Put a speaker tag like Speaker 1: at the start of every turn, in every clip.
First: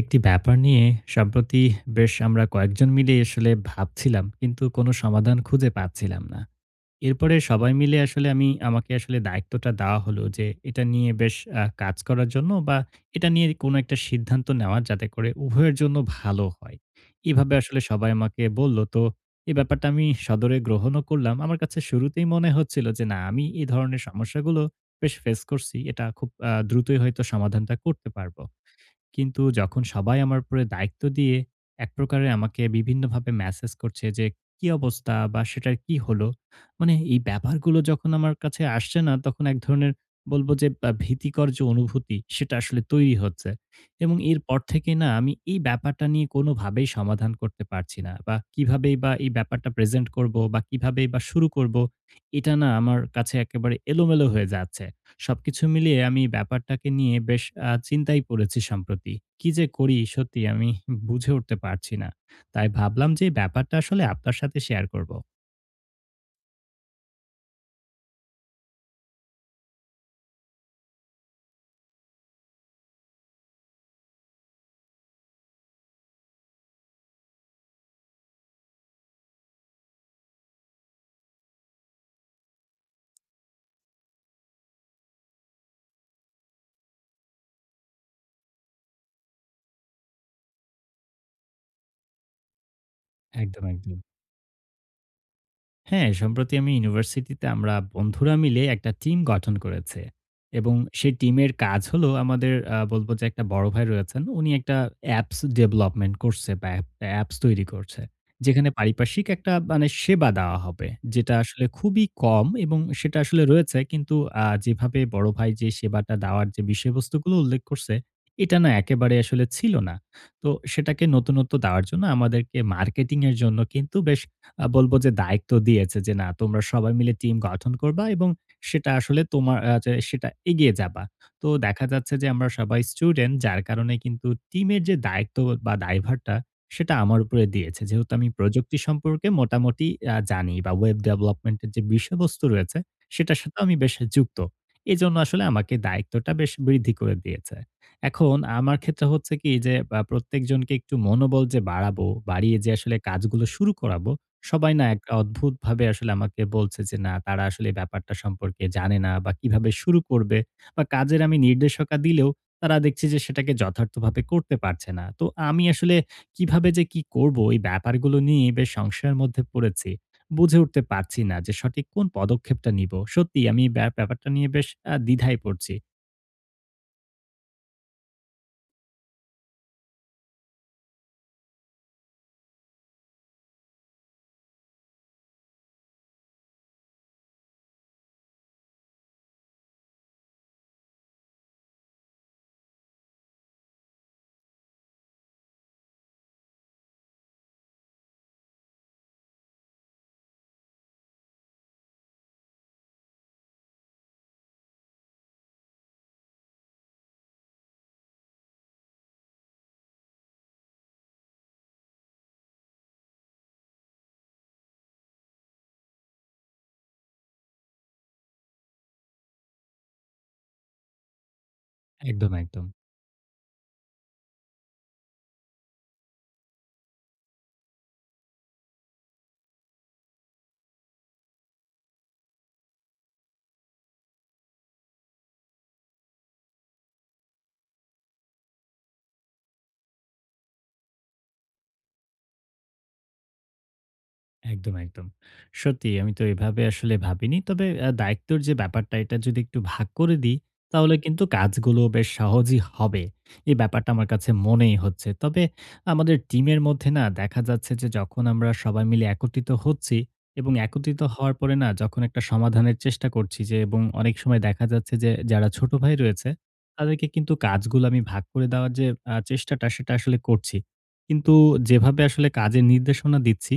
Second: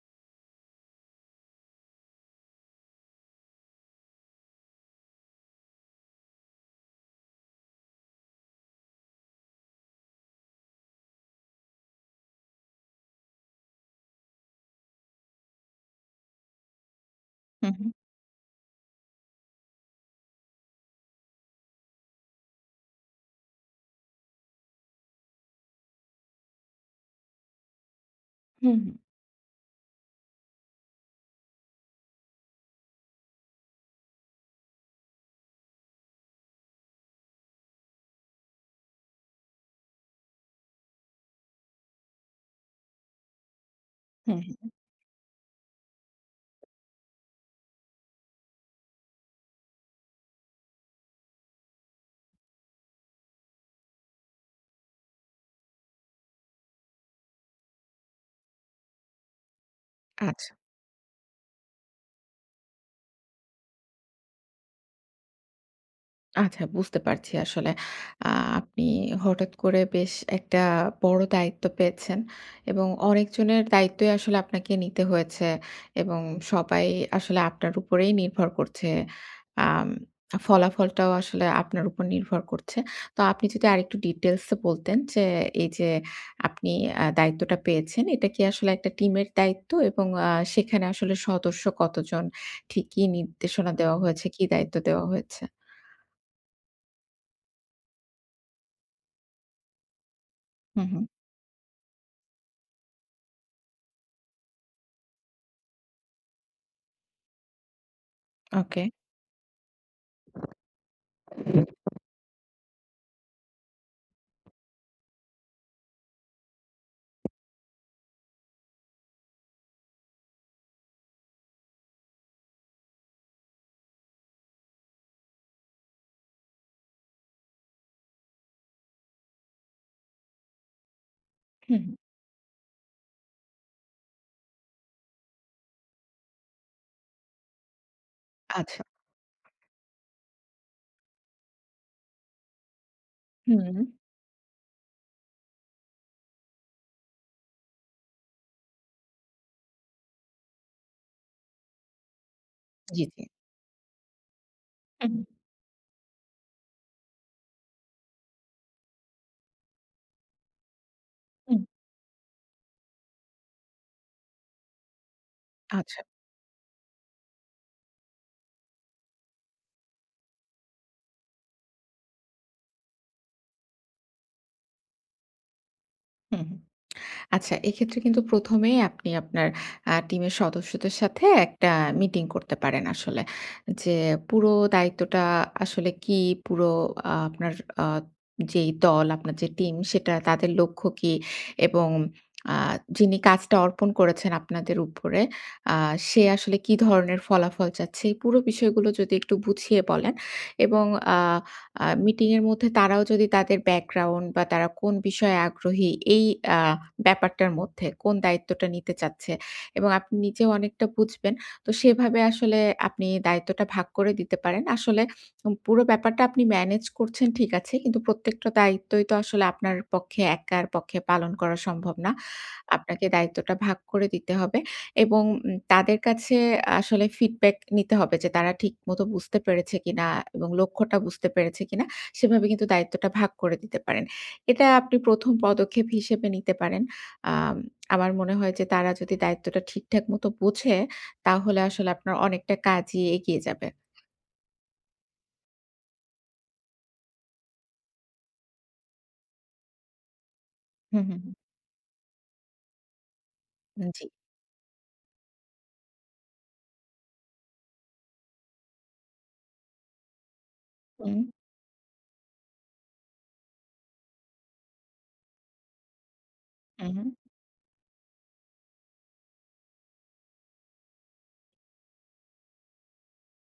Speaker 1: একটি ব্যাপার নিয়ে সম্প্রতি বেশ আমরা কয়েকজন মিলে আসলে ভাবছিলাম, কিন্তু কোনো সমাধান খুঁজে পাচ্ছিলাম না। এরপরে সবাই মিলে আসলে আমাকে আসলে দায়িত্বটা দেওয়া হলো যে এটা নিয়ে বেশ কাজ করার জন্য, বা এটা নিয়ে কোনো একটা সিদ্ধান্ত নেওয়া যাতে করে উভয়ের জন্য ভালো হয়। এভাবে
Speaker 2: হুম,
Speaker 1: আসলে
Speaker 2: হুম।
Speaker 1: সবাই আমাকে বলল তো এই ব্যাপারটা আমি সদরে গ্রহণও করলাম। আমার কাছে শুরুতেই মনে হচ্ছিল যে না, আমি এই ধরনের সমস্যাগুলো বেশ ফেস করছি। এটা খুব দ্রুতই হয়তো সমাধানটা করতে পারব।
Speaker 2: হুম, হুম,
Speaker 1: কিন্তু যখন সবাই আমার উপরে দায়িত্ব দিয়ে এক প্রকারে আমাকে বিভিন্নভাবে মেসেজ করছে যে কি অবস্থা বা সেটার কি হলো, মানে এই ব্যাপারগুলো যখন আমার কাছে আসছে, না তখন এক ধরনের বলবো যে ভীতিকর যে অনুভূতি সেটা আসলে তৈরি হচ্ছে। এবং
Speaker 2: হুম,
Speaker 1: এরপর
Speaker 2: হুম।
Speaker 1: থেকে না, আমি এই ব্যাপারটা নিয়ে কোনোভাবেই সমাধান করতে পারছি না, বা কিভাবেই বা এই ব্যাপারটা প্রেজেন্ট করব, বা কিভাবেই বা শুরু করব। এটা না আমার কাছে একেবারে এলোমেলো হয়ে যাচ্ছে। সবকিছু মিলিয়ে আমি ব্যাপারটাকে নিয়ে বেশ চিন্তায় পড়েছি সম্প্রতি। কি যে করি সত্যি
Speaker 2: আচ্ছা।
Speaker 1: আমি বুঝে উঠতে পারছি না। তাই ভাবলাম যে এই ব্যাপারটা আসলে আপনার সাথে শেয়ার করব।
Speaker 2: আচ্ছা বুঝতে পারছি আসলে আ আপনি হঠাৎ করে বেশ একটা বড় দায়িত্ব পেয়েছেন এবং অনেকজনের দায়িত্বই আসলে আপনাকে নিতে হয়েছে এবং সবাই আসলে আপনার উপরেই নির্ভর করছে। আম ফলাফলটাও আসলে আপনার উপর নির্ভর করছে। তো আপনি যদি আরেকটু ডিটেইলস এ বলতেন যে এই যে আপনি দায়িত্বটা পেয়েছেন, এটা কি আসলে একটা টিমের দায়িত্ব এবং সেখানে আসলে সদস্য কতজন? ঠিক কি
Speaker 1: একদম,
Speaker 2: নির্দেশনা দেওয়া
Speaker 1: একদম।
Speaker 2: হয়েছে? কি দায়িত্ব দেওয়া হয়েছে?
Speaker 1: হ্যাঁ, সম্প্রতি আমি ইউনিভার্সিটিতে আমরা বন্ধুরা মিলে একটা টিম গঠন করেছে। এবং
Speaker 2: হু, হু।
Speaker 1: সেই টিমের কাজ হলো, আমাদের বলব যে একটা বড় ভাই রয়েছেন। উনি একটা অ্যাপস ডেভেলপমেন্ট করছে, বা অ্যাপস তৈরি করছে। যেখানে
Speaker 2: ওকে।
Speaker 1: পারিপার্শ্বিক একটা মানে সেবা দেওয়া হবে। যেটা আসলে খুবই কম, এবং সেটা আসলে রয়েছে, কিন্তু যেভাবে বড় ভাই যে সেবাটা দেওয়ার যে বিষয়বস্তুগুলো উল্লেখ করছে, এটা না একেবারে আসলে ছিল না। তো সেটাকে নতুনত্ব দেওয়ার জন্য আমাদেরকে মার্কেটিং এর জন্য কিন্তু বেশ বলব যে দায়িত্ব দিয়েছে যে, "না, তোমরা সবাই মিলে টিম গঠন করবা, এবং সেটা আসলে তোমার যে সেটা এগিয়ে যাবা।" তো
Speaker 2: হুম।
Speaker 1: দেখা যাচ্ছে যে আমরা সবাই স্টুডেন্ট, যার কারণে কিন্তু টিমের যে দায়িত্ব বা দায়ভারটা, সেটা আমার উপরে দিয়েছে। যেহেতু আমি প্রযুক্তি
Speaker 2: আচ্ছা।
Speaker 1: সম্পর্কে মোটামুটি জানি, বা ওয়েব ডেভেলপমেন্ট এর যে বিষয়বস্তু রয়েছে সেটার সাথে
Speaker 2: হুম।
Speaker 1: আমি বেশ যুক্ত। এজন্য আসলে আমাকে দায়িত্বটা বেশ বৃদ্ধি করে দিয়েছে। এখন আমার ক্ষেত্রে হচ্ছে কি যে, প্রত্যেকজনকে একটু মনোবল যে বাড়াবো, বাড়িয়ে যে আসলে
Speaker 2: জি, জি।
Speaker 1: কাজগুলো শুরু করাবো। সবাই না এক
Speaker 2: হুম,
Speaker 1: অদ্ভুতভাবে আসলে আমাকে বলছে যে, না তারা আসলে এই ব্যাপারটা সম্পর্কে জানে না, বা কিভাবে শুরু করবে, বা কাজের আমি
Speaker 2: হুম।
Speaker 1: নির্দেশকা দিলেও তারা দেখছি যে সেটাকে যথার্থভাবে করতে পারছে না। তো আমি আসলে
Speaker 2: আচ্ছা।
Speaker 1: কিভাবে যে কি করব এই ব্যাপারগুলো নিয়ে বেশ সংশয়ের মধ্যে পড়েছি। বুঝে উঠতে পারছি না যে সঠিক কোন পদক্ষেপটা নিব। সত্যিই আমি এই ব্যাপারটা নিয়ে বেশ দ্বিধায় পড়ছি।
Speaker 2: হুম। আচ্ছা, এক্ষেত্রে কিন্তু ১ম এই আপনি আপনার টিমের সদস্যদের সাথে একটা মিটিং করতে পারেন আসলে। যে পুরো দায়িত্বটা আসলে কি? পুরো আপনার আ যেই দল, আপনার যে টিম, সেটা তাদের লক্ষ্য কি? এবং আ যিনি কাজটা অর্পণ করেছেন আপনাদের উপরে, আ সে আসলে কি ধরনের ফলাফল চাচ্ছে? এই পুরো বিষয়গুলো যদি একটু বুঝিয়ে বলেন এবং আ আ মিটিং এর মধ্যে তারাও যদি তাদের ব্যাকগ্রাউন্ড বা তারা কোন বিষয়ে আগ্রহী এই আ ব্যাপারটার মধ্যে, কোন দায়িত্বটা নিতে চাচ্ছে, এবং আপনি নিজেও অনেকটা বুঝবেন। তো সেভাবে আসলে আপনি দায়িত্বটা ভাগ করে দিতে পারেন। আসলে পুরো ব্যাপারটা আপনি ম্যানেজ করছেন ঠিক আছে। কিন্তু প্রত্যেকটা দায়িত্বই তো আসলে আপনার পক্ষে, একার পক্ষে পালন করা সম্ভব না।
Speaker 1: একদম, একদম।
Speaker 2: আপনাকে দায়িত্বটা ভাগ করে দিতে হবে এবং তাদের কাছে আসলে ফিডব্যাক নিতে হবে যে তারা ঠিকমতো বুঝতে পেরেছে কিনা এবং লক্ষ্যটা বুঝতে পেরেছে কিনা, সেভাবে কিন্তু দায়িত্বটা ভাগ করে দিতে পারেন। এটা আপনি ১ম পদক্ষেপ হিসেবে নিতে পারেন। আম আমার মনে হয় যে তারা যদি দায়িত্বটা ঠিকঠাক মতো বোঝে, তাহলে আসলে আপনার অনেকটা কাজই এগিয়ে যাবে।
Speaker 1: একদম, একদম। সত্যি আমি তো এভাবে আসলে ভাবিনি। তবে দায়িত্বর যে ব্যাপারটা, এটা যদি একটু ভাগ করে দিই, তাহলে
Speaker 2: হুম, হুম,
Speaker 1: কিন্তু
Speaker 2: হুম।
Speaker 1: কাজগুলো বেশ সহজই হবে। এই ব্যাপারটা
Speaker 2: জি।
Speaker 1: আমার কাছে মনেই হচ্ছে। তবে আমাদের টিমের মধ্যে না দেখা যাচ্ছে যে, যখন আমরা সবাই মিলে একত্রিত হচ্ছি এবং একত্রিত
Speaker 2: হুম,
Speaker 1: হওয়ার পরে না, যখন একটা সমাধানের চেষ্টা করছি যে, এবং অনেক সময় দেখা যাচ্ছে যে যারা ছোট ভাই রয়েছে,
Speaker 2: হুম,
Speaker 1: তাদেরকে
Speaker 2: হুম,
Speaker 1: কিন্তু কাজগুলো আমি ভাগ করে দেওয়ার যে চেষ্টাটা, সেটা আসলে করছি। কিন্তু যেভাবে আসলে কাজের নির্দেশনা দিচ্ছি,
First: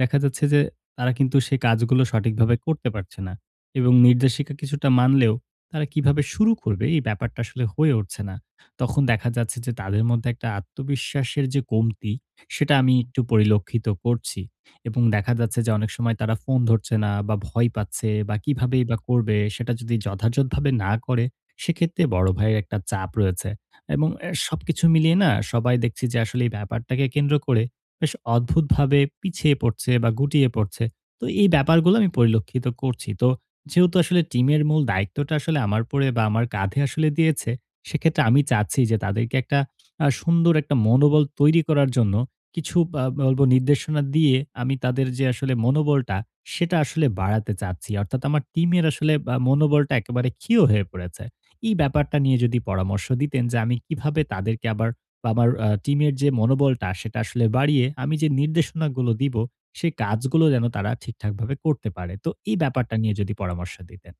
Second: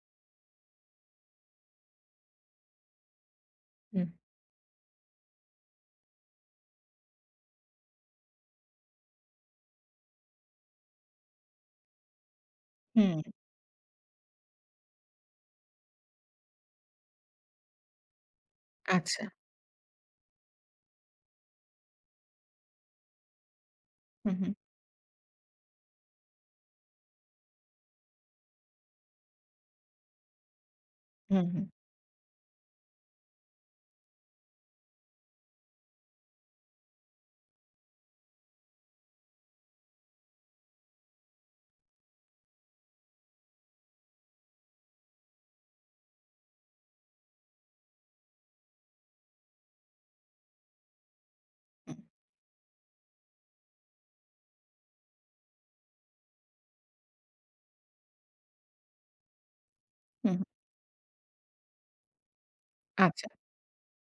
Speaker 1: দেখা যাচ্ছে যে তারা কিন্তু সে কাজগুলো সঠিকভাবে করতে পারছে না, এবং
Speaker 2: হুম,
Speaker 1: নির্দেশিকা কিছুটা মানলেও তারা কিভাবে শুরু করবে এই ব্যাপারটা আসলে হয়ে উঠছে না। তখন দেখা যাচ্ছে যে তাদের মধ্যে একটা আত্মবিশ্বাসের যে কমতি, সেটা আমি
Speaker 2: হুম,
Speaker 1: একটু পরিলক্ষিত করছি। এবং দেখা যাচ্ছে যে অনেক সময় তারা ফোন ধরছে না, বা ভয় পাচ্ছে, বা কিভাবেই বা
Speaker 2: আচ্ছা।
Speaker 1: করবে, সেটা যদি যথাযথভাবে না করে সেক্ষেত্রে বড় ভাইয়ের একটা চাপ রয়েছে। এবং এ
Speaker 2: হুম, হুম,
Speaker 1: সবকিছু মিলিয়ে না, সবাই দেখছি যে আসলে এই ব্যাপারটাকে কেন্দ্র করে বেশ অদ্ভুতভাবে পিছিয়ে পড়ছে বা গুটিয়ে পড়ছে। তো
Speaker 2: হুম,
Speaker 1: এই
Speaker 2: হুম,
Speaker 1: ব্যাপারগুলো আমি পরিলক্ষিত করছি। তো যেহেতু আসলে টিমের মূল দায়িত্বটা আসলে আমার উপরে বা আমার কাঁধে আসলে দিয়েছে, সেক্ষেত্রে আমি চাচ্ছি যে তাদেরকে একটা সুন্দর একটা মনোবল তৈরি করার জন্য কিছু বা বলব নির্দেশনা দিয়ে আমি তাদের যে আসলে মনোবলটা, সেটা আসলে বাড়াতে চাচ্ছি। অর্থাৎ আমার টিমের আসলে বা মনোবলটা একেবারে ক্ষীয় হয়ে পড়েছে। এই
Speaker 2: হুম,
Speaker 1: ব্যাপারটা নিয়ে যদি পরামর্শ দিতেন, যে আমি কিভাবে তাদেরকে আবার বা আমার টিমের যে মনোবলটা সেটা আসলে বাড়িয়ে আমি যে নির্দেশনাগুলো দিব, সেই
Speaker 2: হুম,
Speaker 1: কাজগুলো যেন তারা ঠিকঠাকভাবে করতে পারে। তো এই ব্যাপারটা নিয়ে
Speaker 2: আচ্ছা।
Speaker 1: যদি পরামর্শ দিতেন।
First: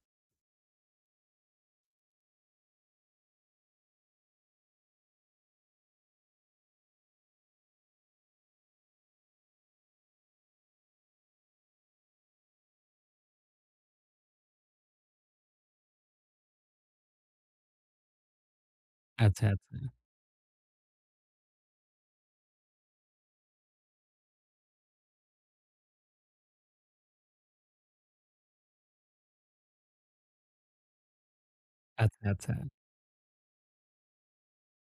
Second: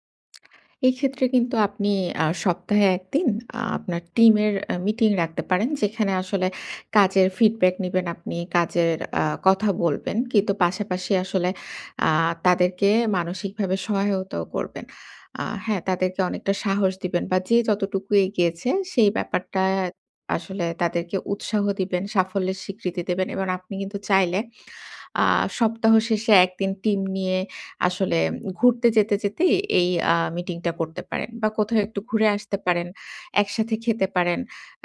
Speaker 2: এক্ষেত্রে কিন্তু আপনি সপ্তাহে ১ দিন আপনার টিমের মিটিং রাখতে পারেন। যেখানে আসলে কাজের ফিডব্যাক নিবেন আপনি, কাজের কথা বলবেন। কিন্তু পাশাপাশি আসলে আ তাদেরকে মানসিকভাবে সহায়তাও করবেন। হ্যাঁ, তাদেরকে অনেকটা সাহস দিবেন বা যে যতটুকু এগিয়েছে সেই
Speaker 1: আচ্ছা,
Speaker 2: ব্যাপারটা
Speaker 1: আচ্ছা।
Speaker 2: আসলে, তাদেরকে উৎসাহ দিবেন, সাফল্যের স্বীকৃতি দেবেন, এবং আপনি কিন্তু চাইলে আ সপ্তাহ শেষে ১ দিন টিম নিয়ে আসলে ঘুরতে যেতেই এই মিটিংটা করতে পারেন বা কোথাও একটু
Speaker 1: আচ্ছা,
Speaker 2: ঘুরে
Speaker 1: আচ্ছা।
Speaker 2: আসতে পারেন। একসাথে খেতে পারেন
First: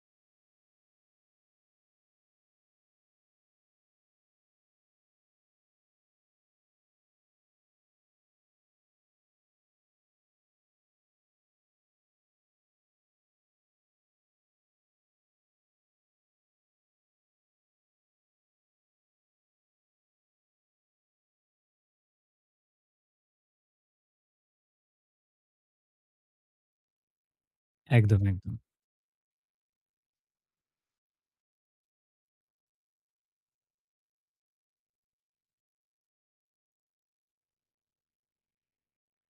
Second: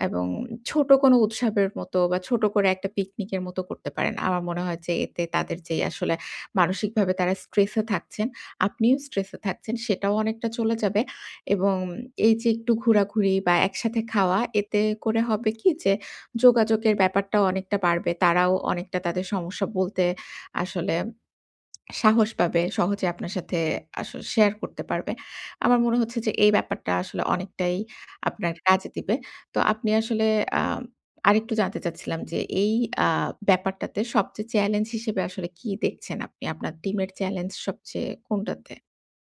Speaker 2: এবং ছোট কোনো উৎসবের মতো বা ছোট করে একটা পিকনিকের মতো করতে পারেন। আমার মনে হয় যে এতে তাদের যেই আসলে মানসিকভাবে তারা স্ট্রেসে থাকছেন, আপনিও স্ট্রেসে থাকছেন, সেটাও অনেকটা চলে যাবে এবং এই যে একটু ঘোরাঘুরি বা একসাথে খাওয়া, এতে করে হবে কি যে যোগাযোগের ব্যাপারটাও অনেকটা বাড়বে। তারাও অনেকটা তাদের সমস্যা বলতে আসলে সাহস পাবে, সহজে আপনার সাথে আসলে শেয়ার করতে পারবে। আমার মনে হচ্ছে যে এই ব্যাপারটা আসলে অনেকটাই
Speaker 1: একদম,
Speaker 2: আপনার
Speaker 1: একদম।
Speaker 2: কাজে দিবে। তো আপনি আসলে আ আরেকটু জানতে চাচ্ছিলাম যে এই আ ব্যাপারটাতে সবচেয়ে চ্যালেঞ্জ হিসেবে আসলে কি দেখছেন আপনি? আপনার টিমের চ্যালেঞ্জ সবচেয়ে কোনটাতে?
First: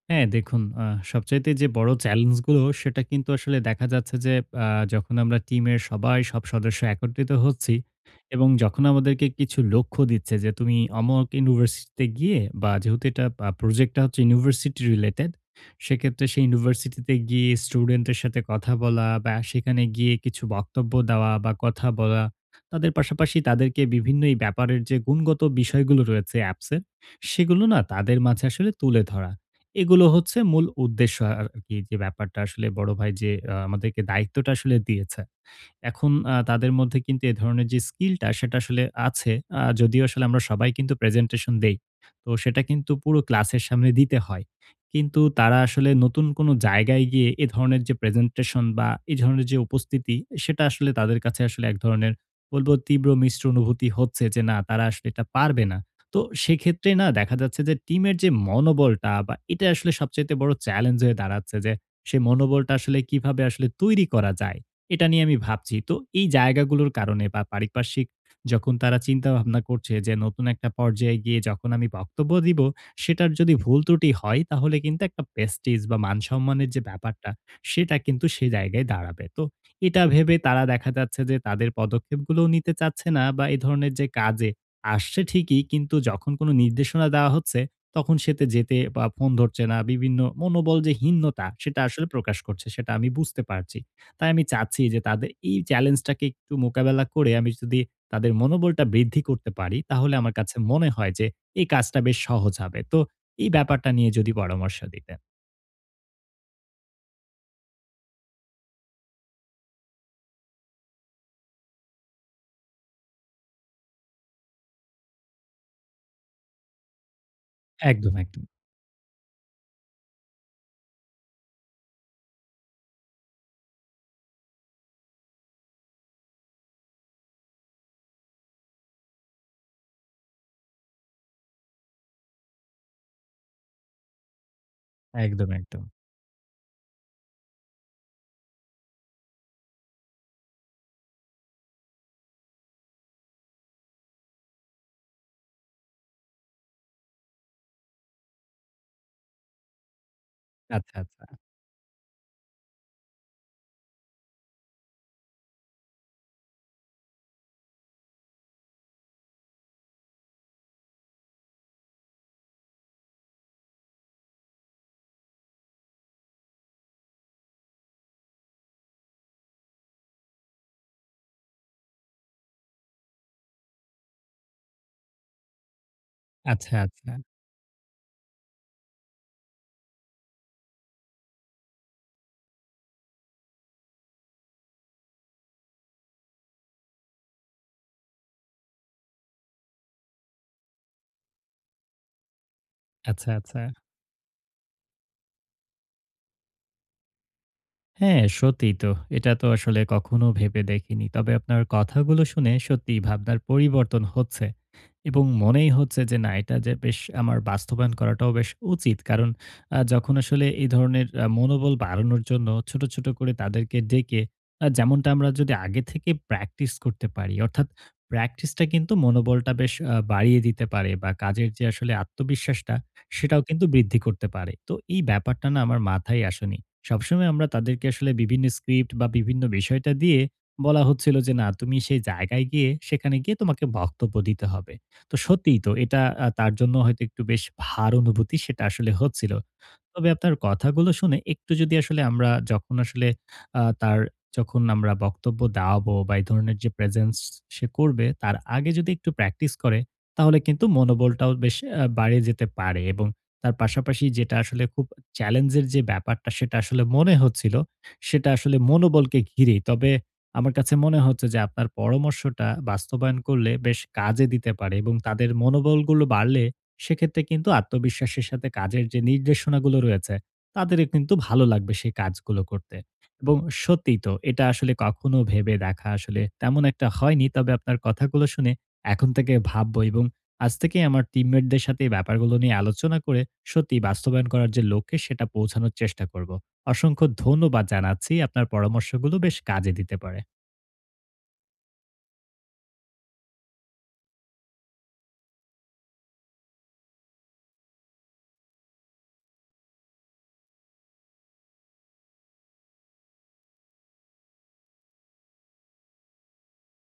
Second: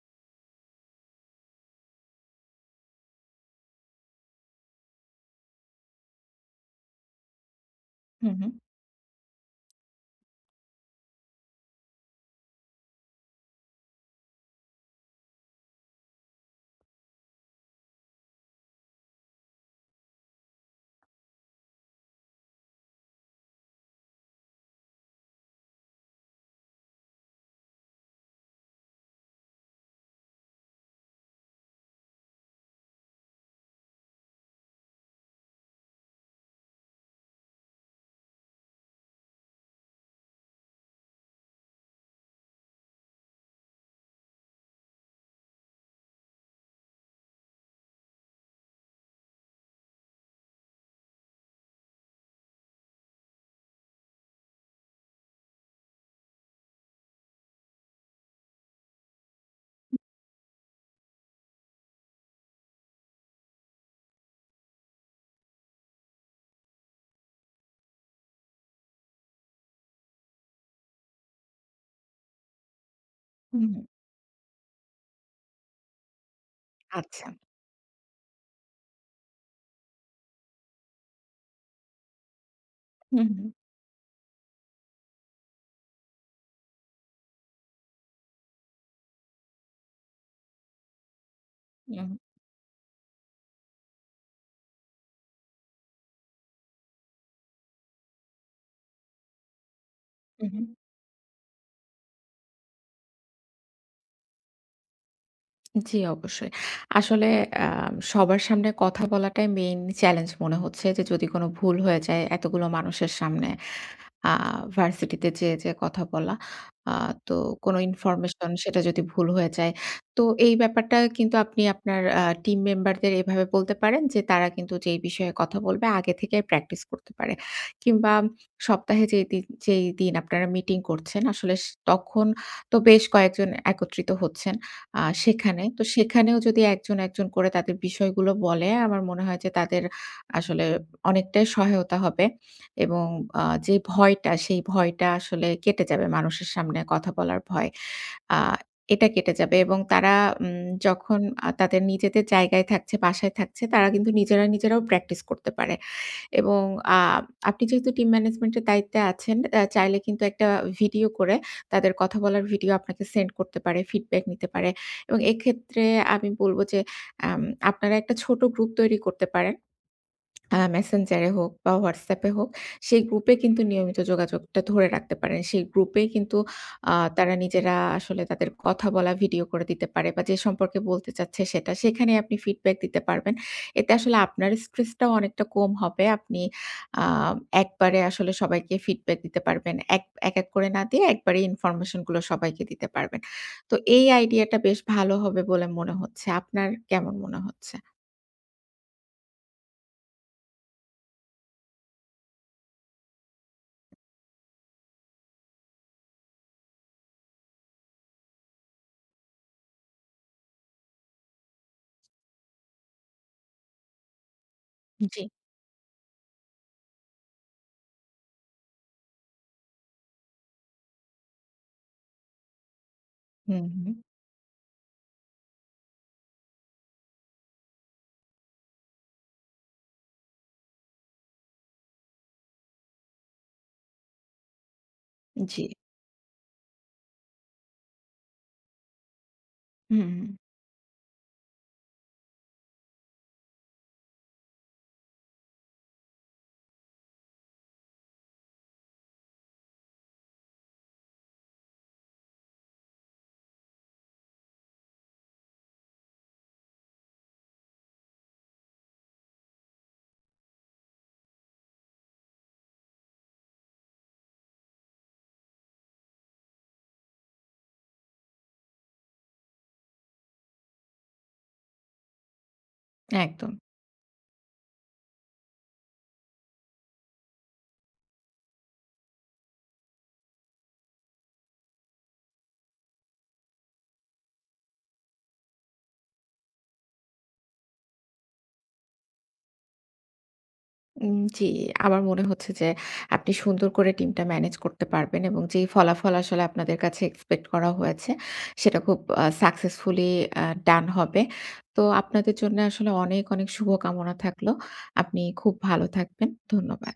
Speaker 1: হ্যাঁ, দেখুন, সবচাইতে যে বড় চ্যালেঞ্জগুলো, সেটা কিন্তু আসলে দেখা যাচ্ছে যে, আ যখন আমরা টিমের সবাই সব সদস্য একত্রিত হচ্ছি,
Speaker 2: হুম,
Speaker 1: এবং
Speaker 2: হুম।
Speaker 1: যখন আমাদেরকে কিছু লক্ষ্য দিচ্ছে যে তুমি অমুক ইউনিভার্সিটিতে গিয়ে, বা যেহেতু এটা প্রজেক্টটা হচ্ছে ইউনিভার্সিটি রিলেটেড, সেক্ষেত্রে সেই ইউনিভার্সিটিতে গিয়ে স্টুডেন্টের সাথে কথা বলা, বা সেখানে গিয়ে কিছু বক্তব্য দেওয়া বা কথা বলা। তাদের পাশাপাশি তাদেরকে বিভিন্ন এই ব্যাপারের যে গুণগত বিষয়গুলো রয়েছে অ্যাপসের, সেগুলো না তাদের মাঝে আসলে তুলে ধরা। এগুলো হচ্ছে মূল উদ্দেশ্য আরকি, যে ব্যাপারটা আসলে বড় ভাই যে আমাদেরকে দায়িত্বটা আসলে দিয়েছে। এখন তাদের মধ্যে কিন্তু এ ধরনের যে স্কিলটা, সেটা আসলে আছে। যদিও আসলে আমরা সবাই কিন্তু প্রেজেন্টেশন দেই। তো সেটা কিন্তু পুরো ক্লাসের সামনে দিতে হয়। কিন্তু তারা আসলে নতুন কোনো জায়গায় গিয়ে এ ধরনের যে প্রেজেন্টেশন বা এ ধরনের যে উপস্থিতি, সেটা আসলে তাদের কাছে আসলে এক ধরনের বলব তীব্র মিশ্র অনুভূতি হচ্ছে যে না তারা আসলে এটা পারবে না। তো সেক্ষেত্রে না দেখা যাচ্ছে যে টিমের যে মনোবলটা, বা এটা আসলে সবচাইতে বড় চ্যালেঞ্জ হয়ে দাঁড়াচ্ছে, যে সেই মনোবলটা আসলে কিভাবে আসলে তৈরি করা যায়? এটা নিয়ে আমি ভাবছি। তো এই জায়গাগুলোর কারণে বা পারিপার্শ্বিক, যখন তারা চিন্তাভাবনা করছে যে নতুন একটা পর্যায়ে গিয়ে যখন আমি বক্তব্য দিব, সেটার যদি
Speaker 2: হুম,
Speaker 1: ভুল
Speaker 2: হুম।
Speaker 1: ত্রুটি হয় তাহলে কিন্তু একটা প্রেস্টিজ বা মান-সম্মানের যে
Speaker 2: আচ্ছা।
Speaker 1: ব্যাপারটা, সেটা কিন্তু সে জায়গায় দাঁড়াবে। তো এটা ভেবে তারা দেখা যাচ্ছে যে তাদের পদক্ষেপগুলোও নিতে চাচ্ছে না,
Speaker 2: হুম,
Speaker 1: বা
Speaker 2: হুম।
Speaker 1: এ ধরনের যে কাজে আসছে ঠিকই, কিন্তু যখন কোনো নির্দেশনা দেওয়া হচ্ছে, তখন সেতে যেতে বা ফোন ধরছে না। বিভিন্ন মনোবল যে হীনতা সেটা আসলে
Speaker 2: হুম,
Speaker 1: প্রকাশ করছে, সেটা আমি বুঝতে পারছি। তাই আমি চাচ্ছি যে তাদের এই চ্যালেঞ্জটাকে একটু মোকাবেলা করে আমি যদি তাদের মনোবলটা বৃদ্ধি করতে পারি, তাহলে আমার
Speaker 2: হুম,
Speaker 1: কাছে
Speaker 2: হুম।
Speaker 1: মনে হয় যে এই কাজটা বেশ সহজ হবে। তো এই ব্যাপারটা নিয়ে যদি পরামর্শ দিতেন।
Speaker 2: জি, অবশ্যই। আসলে আ সবার সামনে কথা বলাটাই মেইন চ্যালেঞ্জ মনে হচ্ছে, যে যদি কোনো ভুল হয়ে যায় এতগুলো মানুষের সামনে। আ ভার্সিটিতে যেয়ে কথা বলা। আ তো কোনো
Speaker 1: একদম, একদম।
Speaker 2: ইনফরমেশন, সেটা যদি ভুল হয়ে যায়। তো এই ব্যাপারটা কিন্তু আপনি আপনার টিম মেম্বারদের এভাবে বলতে পারেন যে, তারা কিন্তু যেই বিষয়ে কথা বলবে আগে থেকে প্র্যাকটিস করতে পারে। কিংবা সপ্তাহে যেই দিন যেই দিন আপনারা মিটিং করছেন আসলে স তখন তো বেশ কয়েকজন একত্রিত হচ্ছেন
Speaker 1: একদম,
Speaker 2: সেখানে। তো
Speaker 1: একদম।
Speaker 2: সেখানেও যদি একজন, একজন করে তাদের বিষয়গুলো বলে, আমার মনে হয় যে তাদের আসলে অনেকটাই সহায়তা হবে। এবং যে ভয়টা, সেই ভয়টা আসলে কেটে যাবে। মানুষের সামনে কথা বলার ভয়, আ এটা কেটে যাবে এবং তারা
Speaker 1: আচ্ছা,
Speaker 2: যখন
Speaker 1: আচ্ছা।
Speaker 2: তাদের নিজেদের জায়গায় থাকছে, বাসায় থাকছে, তারা কিন্তু নিজেরা, নিজেরাও প্র্যাকটিস করতে পারে এবং আ আপনি যেহেতু টিম ম্যানেজমেন্টের দায়িত্বে আছেন, চাইলে কিন্তু একটা ভিডিও করে, তাদের কথা বলার ভিডিও আপনাকে সেন্ড করতে পারে, ফিডব্যাক নিতে পারে এবং এক্ষেত্রে আমি বলব যে, আম আপনারা একটা ছোট গ্রুপ তৈরি করতে পারেন। Messenger এ হোক বা WhatsApp এ হোক, সেই গ্রুপে কিন্তু নিয়মিত যোগাযোগটা ধরে রাখতে পারেন। সেই গ্রুপে কিন্তু
Speaker 1: আচ্ছা, আচ্ছা।
Speaker 2: তারা নিজেরা আসলে তাদের কথা বলা ভিডিও করে দিতে পারে বা যে সম্পর্কে বলতে চাচ্ছে সেটা, সেখানে আপনি ফিডব্যাক দিতে পারবেন। এতে আসলে আপনার স্ট্রেসটাও অনেকটা কম হবে। আপনি আ একবারে আসলে সবাইকে ফিডব্যাক দিতে পারবেন। এক এক, এক করে না দিয়ে একবারে ইনফরমেশন গুলো সবাইকে দিতে পারবেন।
Speaker 1: আচ্ছা, আচ্ছা।
Speaker 2: তো এই আইডিয়াটা বেশ ভালো হবে বলে মনে হচ্ছে। আপনার কেমন মনে হচ্ছে?
Speaker 1: হ্যাঁ, সত্যিই তো। এটা তো আসলে কখনো ভেবে দেখিনি। তবে আপনার কথাগুলো শুনে সত্যিই ভাবনার পরিবর্তন হচ্ছে। এবং মনেই হচ্ছে যে না, এটা যে বেশ আমার বাস্তবায়ন করাটাও বেশ উচিত। কারণ যখন আসলে এই ধরনের মনোবল বাড়ানোর জন্য ছোট, ছোট করে তাদেরকে ডেকে, যেমনটা
Speaker 2: জি।
Speaker 1: আমরা যদি আগে থেকে প্র্যাকটিস করতে পারি, অর্থাৎ প্র্যাকটিসটা কিন্তু মনোবলটা বেশ বাড়িয়ে দিতে পারে, বা কাজের যে আসলে আত্মবিশ্বাসটা সেটাও
Speaker 2: হুম,
Speaker 1: কিন্তু
Speaker 2: হুম।
Speaker 1: বৃদ্ধি করতে পারে। তো এই ব্যাপারটা না আমার মাথায় আসেনি। সবসময় আমরা তাদেরকে আসলে বিভিন্ন স্ক্রিপ্ট বা বিভিন্ন বিষয়টা দিয়ে বলা হচ্ছিল যে, না তুমি সেই জায়গায় গিয়ে সেখানে গিয়ে তোমাকে বক্তব্য দিতে হবে। তো সত্যিই
Speaker 2: জি।
Speaker 1: তো এটা তার জন্য হয়তো একটু বেশ ভার অনুভূতি সেটা আসলে হচ্ছিল। তবে
Speaker 2: হুম,
Speaker 1: আপনার কথাগুলো শুনে একটু যদি আসলে আমরা যখন আসলে তার যখন আমরা বক্তব্য দাওয়াবো বা এই ধরনের যে প্রেজেন্স সে করবে, তার আগে যদি একটু প্র্যাকটিস করে, তাহলে কিন্তু মনোবলটাও বেশ বাড়ে যেতে পারে। এবং তার পাশাপাশি যেটা আসলে খুব চ্যালেঞ্জের যে ব্যাপারটা সেটা আসলে মনে হচ্ছিল, সেটা আসলে মনোবলকে ঘিরেই। তবে আমার কাছে মনে হচ্ছে যে আপনার পরামর্শটা বাস্তবায়ন করলে বেশ কাজে দিতে পারে, এবং তাদের মনোবলগুলো বাড়লে সেক্ষেত্রে কিন্তু আত্মবিশ্বাসের সাথে কাজের যে নির্দেশনাগুলো রয়েছে, তাদেরও কিন্তু ভালো লাগবে সেই কাজগুলো করতে। এবং
Speaker 2: একদম।
Speaker 1: সত্যিই তো এটা আসলে কখনো ভেবে দেখা আসলে তেমন একটা হয়নি। তবে আপনার কথাগুলো শুনে এখন থেকে ভাববো, এবং আজ থেকেই আমার টিমমেটদের সাথে এই ব্যাপারগুলো নিয়ে আলোচনা করে সত্যি বাস্তবায়ন করার যে লক্ষ্যে সেটা পৌঁছানোর চেষ্টা করব। অসংখ্য ধন্যবাদ জানাচ্ছি। আপনার পরামর্শগুলো বেশ কাজে দিতে পারে।
Speaker 2: জি, আমার মনে হচ্ছে যে আপনি সুন্দর করে টিমটা ম্যানেজ করতে পারবেন এবং যেই ফলাফল আসলে আপনাদের কাছে এক্সপেক্ট করা হয়েছে সেটা খুব সাকসেসফুলি ডান হবে। তো আপনাদের জন্য আসলে অনেক, অনেক শুভকামনা থাকলো। আপনি খুব ভালো থাকবেন। ধন্যবাদ।